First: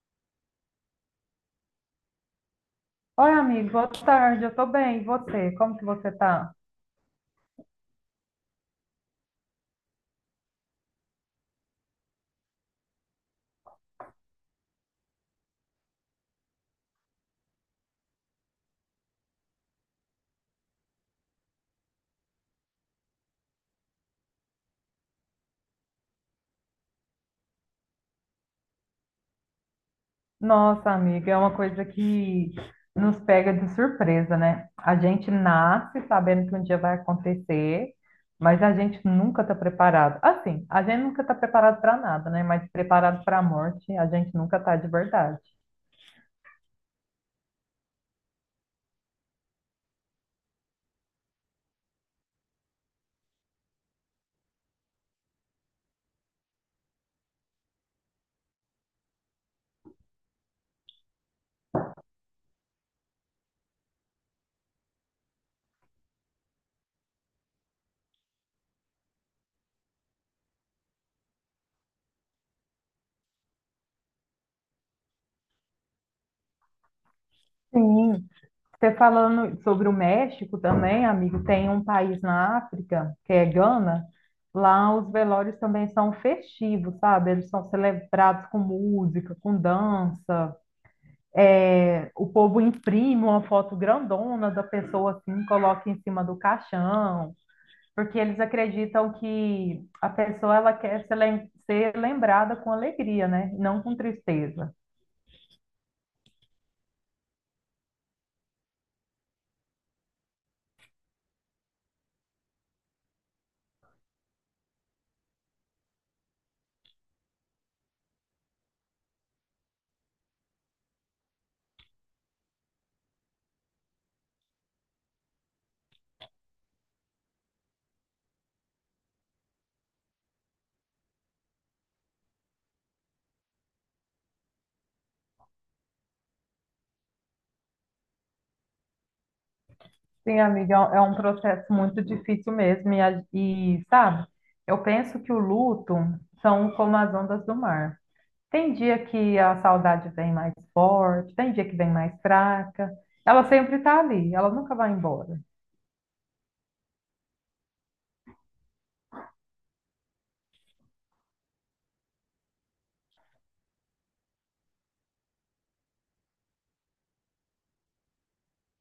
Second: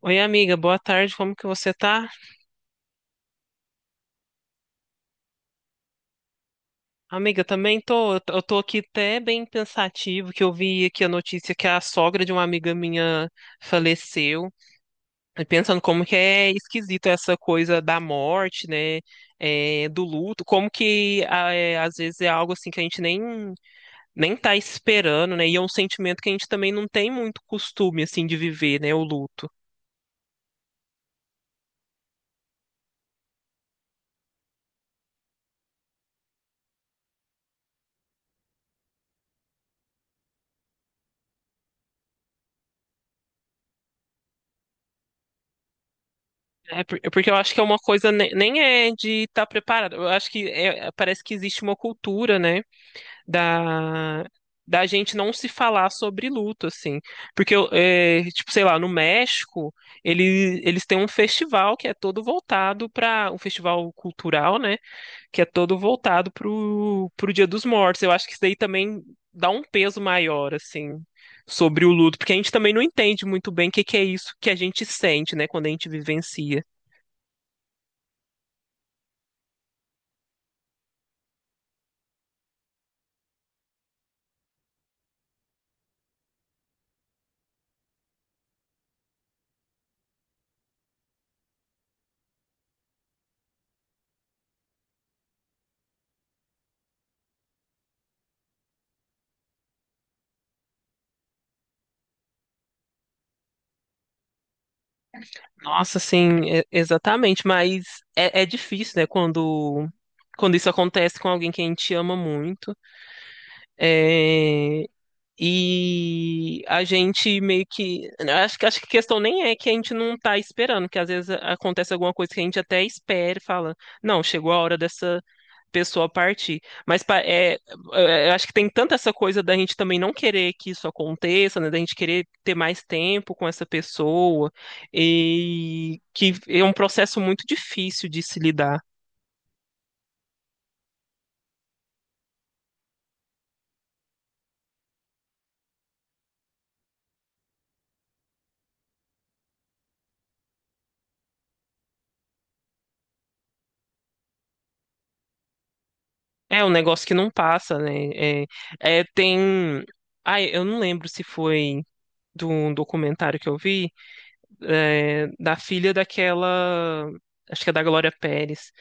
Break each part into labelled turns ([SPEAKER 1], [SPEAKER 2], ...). [SPEAKER 1] Oi, amiga, boa tarde, como que você tá?
[SPEAKER 2] Oi, amigo, boa tarde, eu tô bem, e você? Como que você tá?
[SPEAKER 1] Amiga, também tô, eu tô aqui até bem pensativo, que eu vi aqui a notícia que a sogra de uma amiga minha faleceu, e pensando como que é esquisito essa coisa da morte, né, do luto, como que às vezes é algo assim que a gente nem tá esperando, né, e é um sentimento que a gente também não tem muito costume, assim, de viver, né, o luto.
[SPEAKER 2] Nossa, amiga, é uma coisa que nos pega de surpresa, né? A gente nasce sabendo que um dia vai acontecer, mas a gente nunca está preparado. Assim, a gente nunca está preparado para nada, né? Mas preparado para a morte, a gente nunca está de verdade.
[SPEAKER 1] É porque eu acho que é uma coisa nem é de estar preparado. Eu acho que é, parece que existe uma cultura, né, da da gente não se falar sobre luto, assim. Porque eu, é, tipo, sei lá, no México, eles têm um festival que é todo voltado para um festival cultural, né, que é todo voltado pro Dia dos Mortos. Eu acho que isso daí também dá um peso maior, assim. Sobre o luto, porque a gente também não entende muito bem o que que é isso que a gente sente, né, quando a gente vivencia.
[SPEAKER 2] Sim. Você falando sobre o México também, amigo, tem um país na África, que é Gana. Lá os velórios também são festivos, sabe? Eles são celebrados com música, com dança. É, o povo imprime uma foto grandona da pessoa assim, coloca em cima do caixão, porque eles acreditam que a pessoa ela quer ser lembrada com alegria, né? Não com tristeza.
[SPEAKER 1] Nossa, sim, exatamente, mas é, é difícil, né, quando isso acontece com alguém que a gente ama muito, é, e a gente meio que, acho, acho que a questão nem é que a gente não tá esperando, que às vezes acontece alguma coisa que a gente até espera e fala, não, chegou a hora dessa pessoa partir. Mas é, eu acho que tem tanta essa coisa da gente também não querer que isso aconteça, né? Da gente querer ter mais tempo com essa pessoa, e que é um processo muito difícil de se lidar.
[SPEAKER 2] Sim, amiga, é um processo muito difícil mesmo. E, sabe, eu penso que o luto são como as ondas do mar. Tem dia que a saudade vem mais forte, tem dia que vem mais fraca. Ela sempre está ali, ela nunca vai embora.
[SPEAKER 1] É um negócio que não passa, né? É, é, tem. Ai, eu não lembro se foi de um documentário que eu vi, é, da filha daquela. Acho que é da Glória Pérez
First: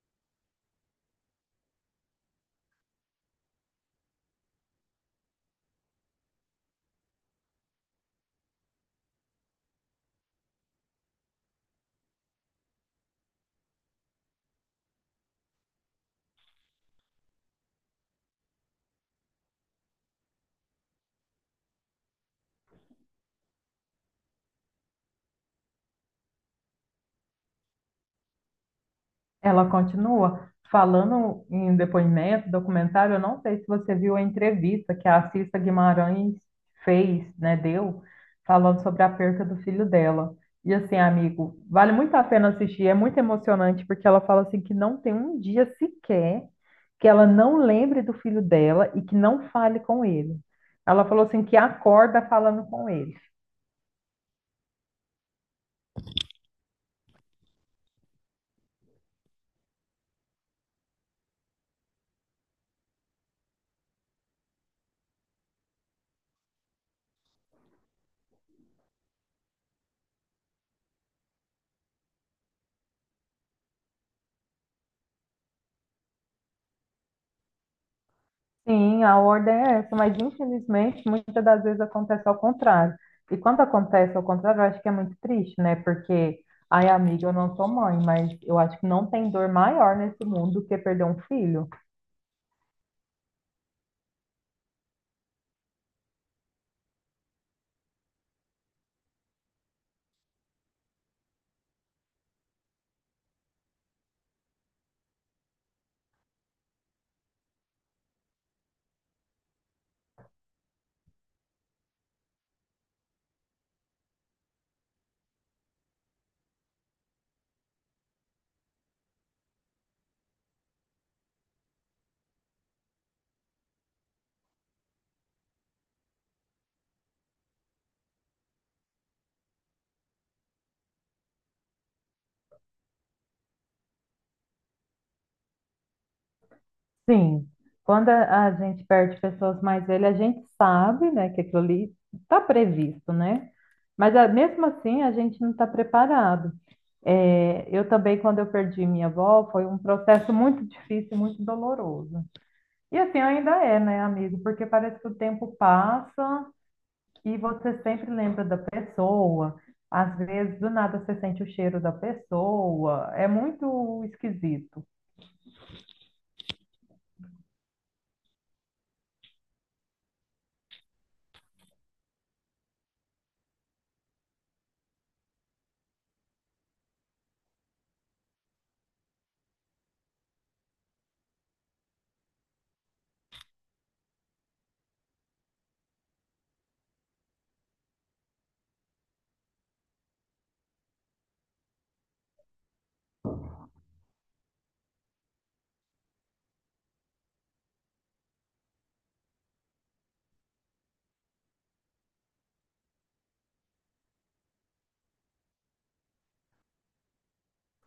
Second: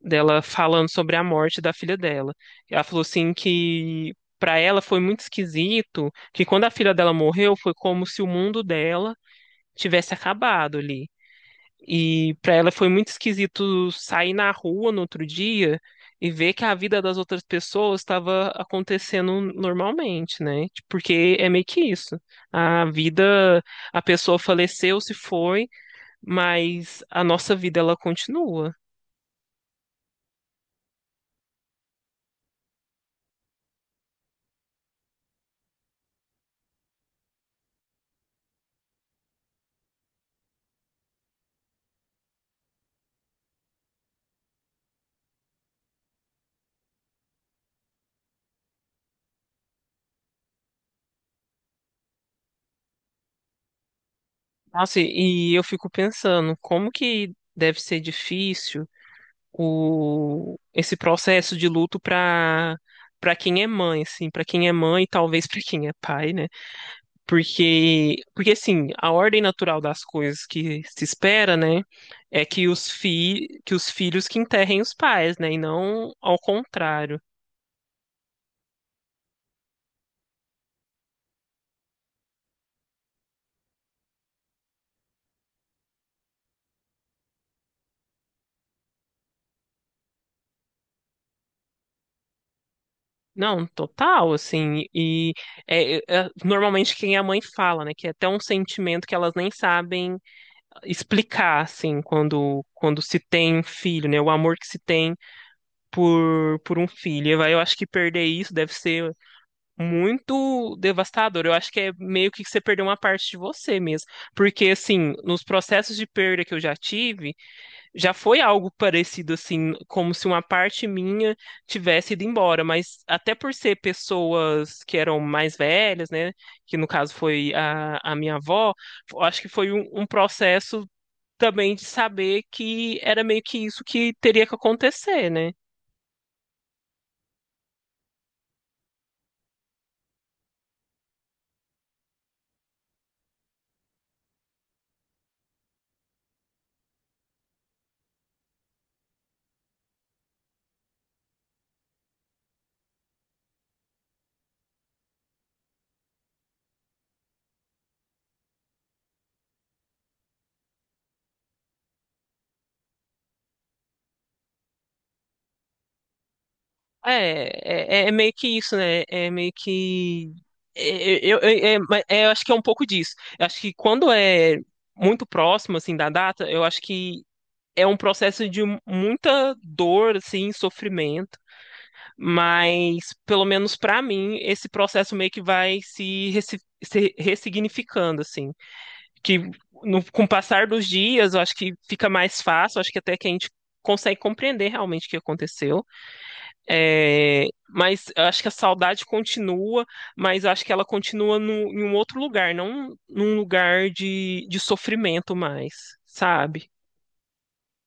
[SPEAKER 1] dela falando sobre a morte da filha dela. Ela falou assim que para ela foi muito esquisito, que quando a filha dela morreu foi como se o mundo dela tivesse acabado ali. E para ela foi muito esquisito sair na rua no outro dia e ver que a vida das outras pessoas estava acontecendo normalmente, né? Tipo, porque é meio que isso. A vida, a pessoa faleceu, se foi, mas a nossa vida ela continua.
[SPEAKER 2] Ela continua falando em depoimento, documentário. Eu não sei se você viu a entrevista que a Cissa Guimarães fez, né, deu, falando sobre a perca do filho dela. E assim, amigo, vale muito a pena assistir. É muito emocionante porque ela fala assim que não tem um dia sequer que ela não lembre do filho dela e que não fale com ele. Ela falou assim que acorda falando com ele.
[SPEAKER 1] Nossa, e eu fico pensando, como que deve ser difícil o, esse processo de luto para quem é mãe, assim, para quem é mãe e talvez para quem é pai, né? Porque assim, a ordem natural das coisas que se espera, né, é que os que os filhos que enterrem os pais, né, e não ao contrário.
[SPEAKER 2] Sim, a ordem é essa, mas infelizmente muitas das vezes acontece ao contrário. E quando acontece ao contrário, eu acho que é muito triste, né? Porque, ai, amiga, eu não sou mãe, mas eu acho que não tem dor maior nesse mundo do que perder um filho.
[SPEAKER 1] Não, total, assim, e é, é, normalmente quem é mãe fala, né, que é até um sentimento que elas nem sabem explicar, assim, quando se tem um filho, né? O amor que se tem por um filho. Eu acho que perder isso deve ser muito devastador. Eu acho que é meio que você perdeu uma parte de você mesmo. Porque, assim, nos processos de perda que eu já tive, já foi algo parecido, assim, como se uma parte minha tivesse ido embora. Mas até por ser pessoas que eram mais velhas, né? Que no caso foi a minha avó, eu acho que foi um processo também de saber que era meio que isso que teria que acontecer, né?
[SPEAKER 2] Sim, quando a gente perde pessoas mais velhas, a gente sabe, né, que aquilo ali está previsto, né? Mas ah, mesmo assim, a gente não está preparado. É, eu também, quando eu perdi minha avó, foi um processo muito difícil, e muito doloroso. E assim ainda é, né, amigo? Porque parece que o tempo passa e você sempre lembra da pessoa. Às vezes, do nada, você sente o cheiro da pessoa. É muito esquisito.
[SPEAKER 1] É, é, é é meio que isso, né? É meio que. Eu acho que é um pouco disso. Eu acho que quando é muito próximo, assim, da data, eu acho que é um processo de muita dor, assim, sofrimento, mas, pelo menos pra mim, esse processo meio que vai se ressignificando, assim. Que no, com o passar dos dias, eu acho que fica mais fácil, eu acho que até que a gente consegue compreender realmente o que aconteceu. É, mas eu acho que a saudade continua, mas eu acho que ela continua no, em um outro lugar, não num lugar de sofrimento mais, sabe?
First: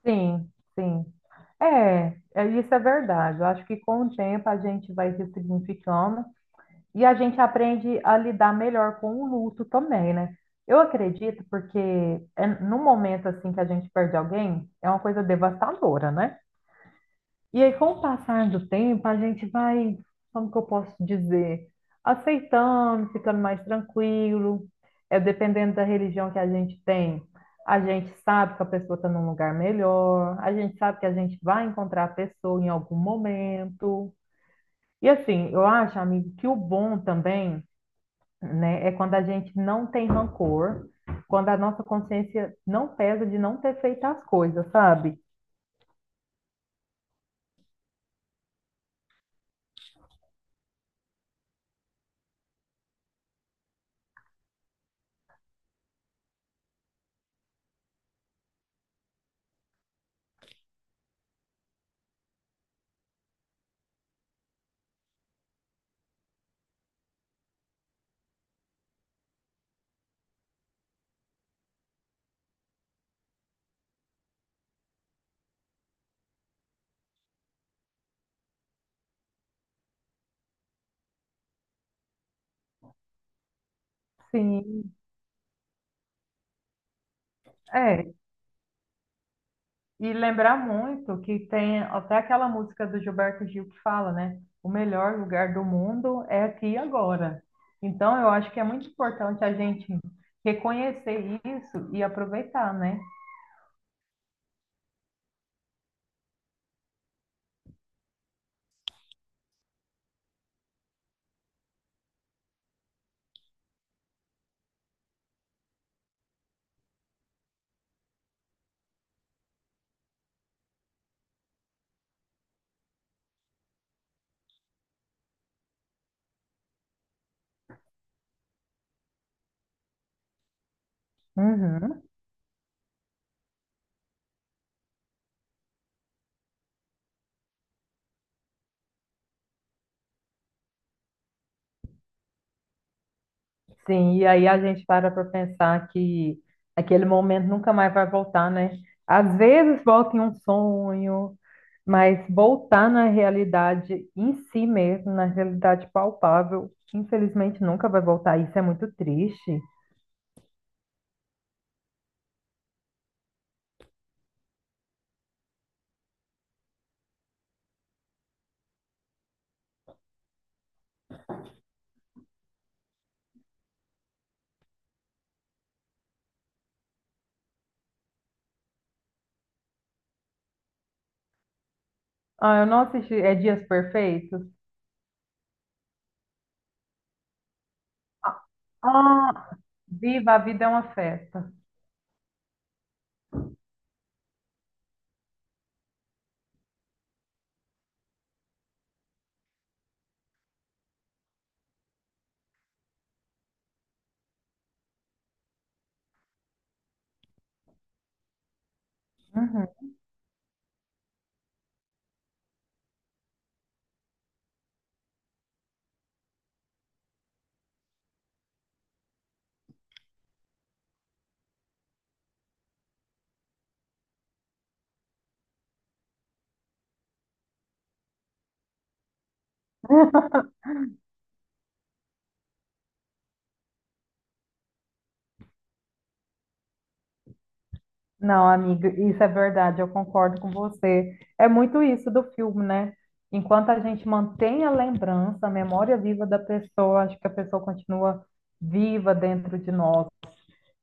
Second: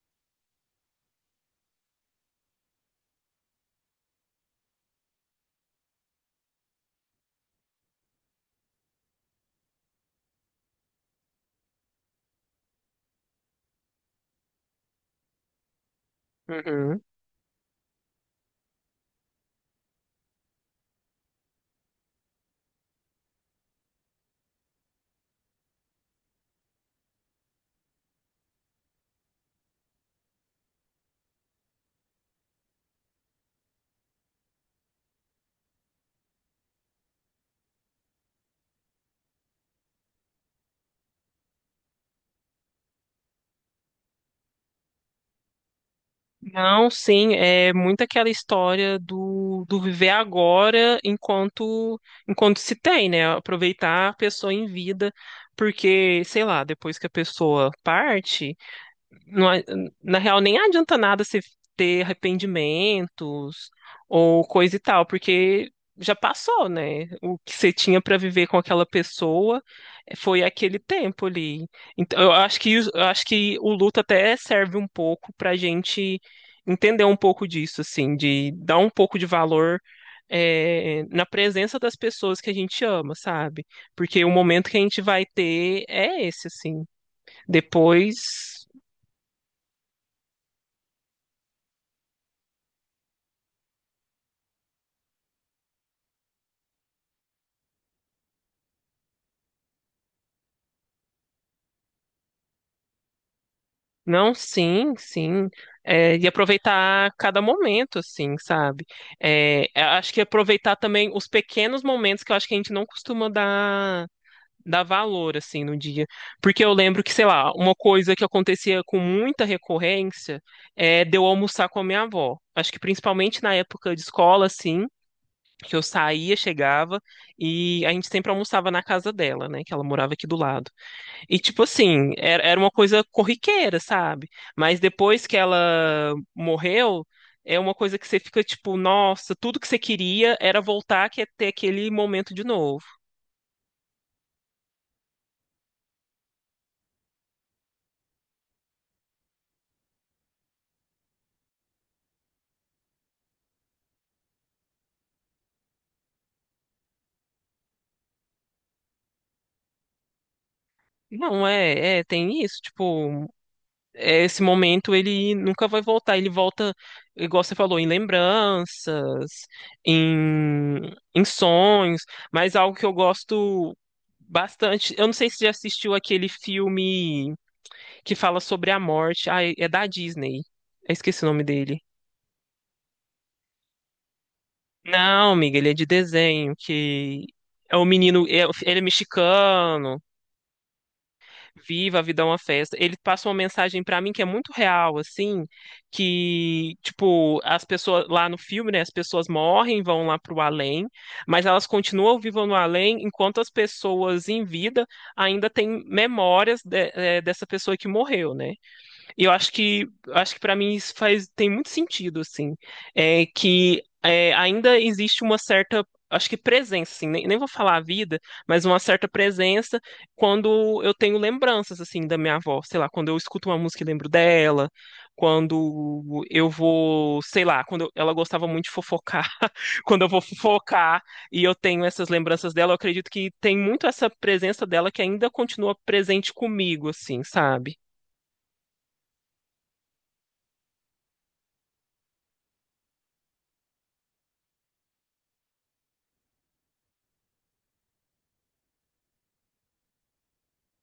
[SPEAKER 2] Sim, sim. Isso é verdade. Eu acho que com o tempo a gente vai se significando e a gente aprende a lidar melhor com o luto também, né? Eu acredito porque é, no momento assim que a gente perde alguém, é uma coisa devastadora, né?
[SPEAKER 1] Uhum.
[SPEAKER 2] E aí, com o passar do tempo, a gente vai, como que eu posso dizer, aceitando, ficando mais tranquilo. É dependendo da religião que a gente tem, a gente sabe que a pessoa está num lugar melhor, a gente sabe que a gente vai encontrar a pessoa em algum momento. E assim, eu acho, amigo, que o bom também, né, é quando a gente não tem rancor, quando a nossa consciência não pesa de não ter feito as coisas, sabe?
[SPEAKER 1] Não, sim, é muito aquela história do, do viver agora enquanto se tem, né? Aproveitar a pessoa em vida, porque, sei lá, depois que a pessoa parte, não a- na real, nem adianta nada você ter arrependimentos ou coisa e tal, porque já passou, né? O que você tinha para viver com aquela pessoa foi aquele tempo ali. Então, eu acho que o luto até serve um pouco para gente entender um pouco disso, assim, de dar um pouco de valor. É, na presença das pessoas que a gente ama, sabe? Porque o momento que a
[SPEAKER 2] Sim,
[SPEAKER 1] gente vai ter é esse, assim. Depois.
[SPEAKER 2] e lembrar muito que tem até aquela música do Gilberto Gil que fala, né? O melhor lugar do mundo é aqui e agora. Então, eu acho que é muito importante a gente reconhecer isso e aproveitar, né?
[SPEAKER 1] Não, sim, sim. É, e aproveitar cada momento, assim, sabe? É, eu acho que aproveitar também os pequenos momentos que eu acho que a gente não costuma dar valor, assim, no dia. Porque eu lembro que, sei lá, uma coisa que acontecia com muita recorrência é de eu almoçar com a minha avó. Acho que principalmente na época de escola, assim, que eu saía, chegava, e a gente sempre almoçava na casa dela, né? Que ela morava aqui do lado. E, tipo
[SPEAKER 2] Uhum.
[SPEAKER 1] assim, era uma coisa corriqueira, sabe? Mas depois que ela morreu, é uma coisa que você fica tipo, nossa, tudo que você queria era voltar, que é ter aquele momento de novo.
[SPEAKER 2] Sim, e aí a gente para pensar que aquele momento nunca mais vai voltar, né? Às vezes volta em um sonho, mas voltar na realidade em si mesmo, na realidade palpável, infelizmente nunca vai voltar. Isso é muito triste.
[SPEAKER 1] Não, é, é, tem isso, tipo, é, esse momento ele nunca vai voltar, ele volta, igual você falou, em lembranças, em, em sonhos, mas algo que eu gosto bastante, eu não sei se você já assistiu aquele filme que fala sobre a morte. Ah, é é da Disney. Eu esqueci o nome dele.
[SPEAKER 2] Ah, eu não assisti. É Dias Perfeitos?
[SPEAKER 1] Não, amiga, ele é de desenho, que é o menino, ele é
[SPEAKER 2] Ah,
[SPEAKER 1] mexicano,
[SPEAKER 2] Viva a Vida é uma Festa.
[SPEAKER 1] viva a vida é uma festa. Ele passa uma mensagem pra mim que é muito real, assim, que, tipo, as pessoas lá no filme, né, as pessoas morrem, vão lá pro além, mas elas continuam vivas no além, enquanto as pessoas em vida ainda têm memórias dessa pessoa que morreu, né? E eu acho que para mim isso faz tem muito sentido assim, é que é, ainda existe uma certa acho que presença assim, nem vou falar a vida, mas uma certa presença quando eu tenho lembranças assim da minha avó, sei lá, quando eu escuto uma música e lembro dela, quando eu vou, sei lá, ela gostava muito de fofocar, quando eu vou fofocar e eu tenho essas lembranças dela, eu acredito que tem muito essa presença dela que ainda continua presente comigo assim, sabe?
[SPEAKER 2] Não, amiga, isso é verdade, eu concordo com você. É muito isso do filme, né? Enquanto a gente mantém a lembrança, a memória viva da pessoa, acho que a pessoa continua viva dentro de nós.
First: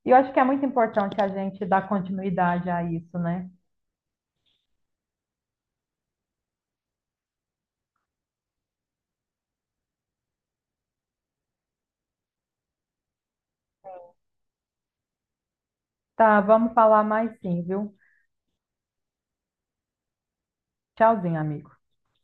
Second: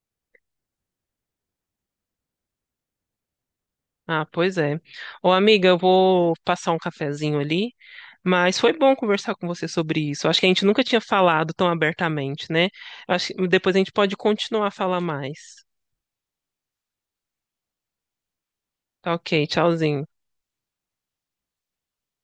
[SPEAKER 2] E eu acho que é muito importante a gente dar continuidade a isso, né?
[SPEAKER 1] Ah, pois é. Ô, amiga, eu vou passar um cafezinho ali, mas foi bom conversar com você sobre isso. Acho que a gente nunca tinha falado tão abertamente, né? Acho que depois a gente pode continuar a falar mais.
[SPEAKER 2] Tá, vamos falar mais sim, viu?
[SPEAKER 1] Tá, ok, tchauzinho.
[SPEAKER 2] Tchauzinho, amigo.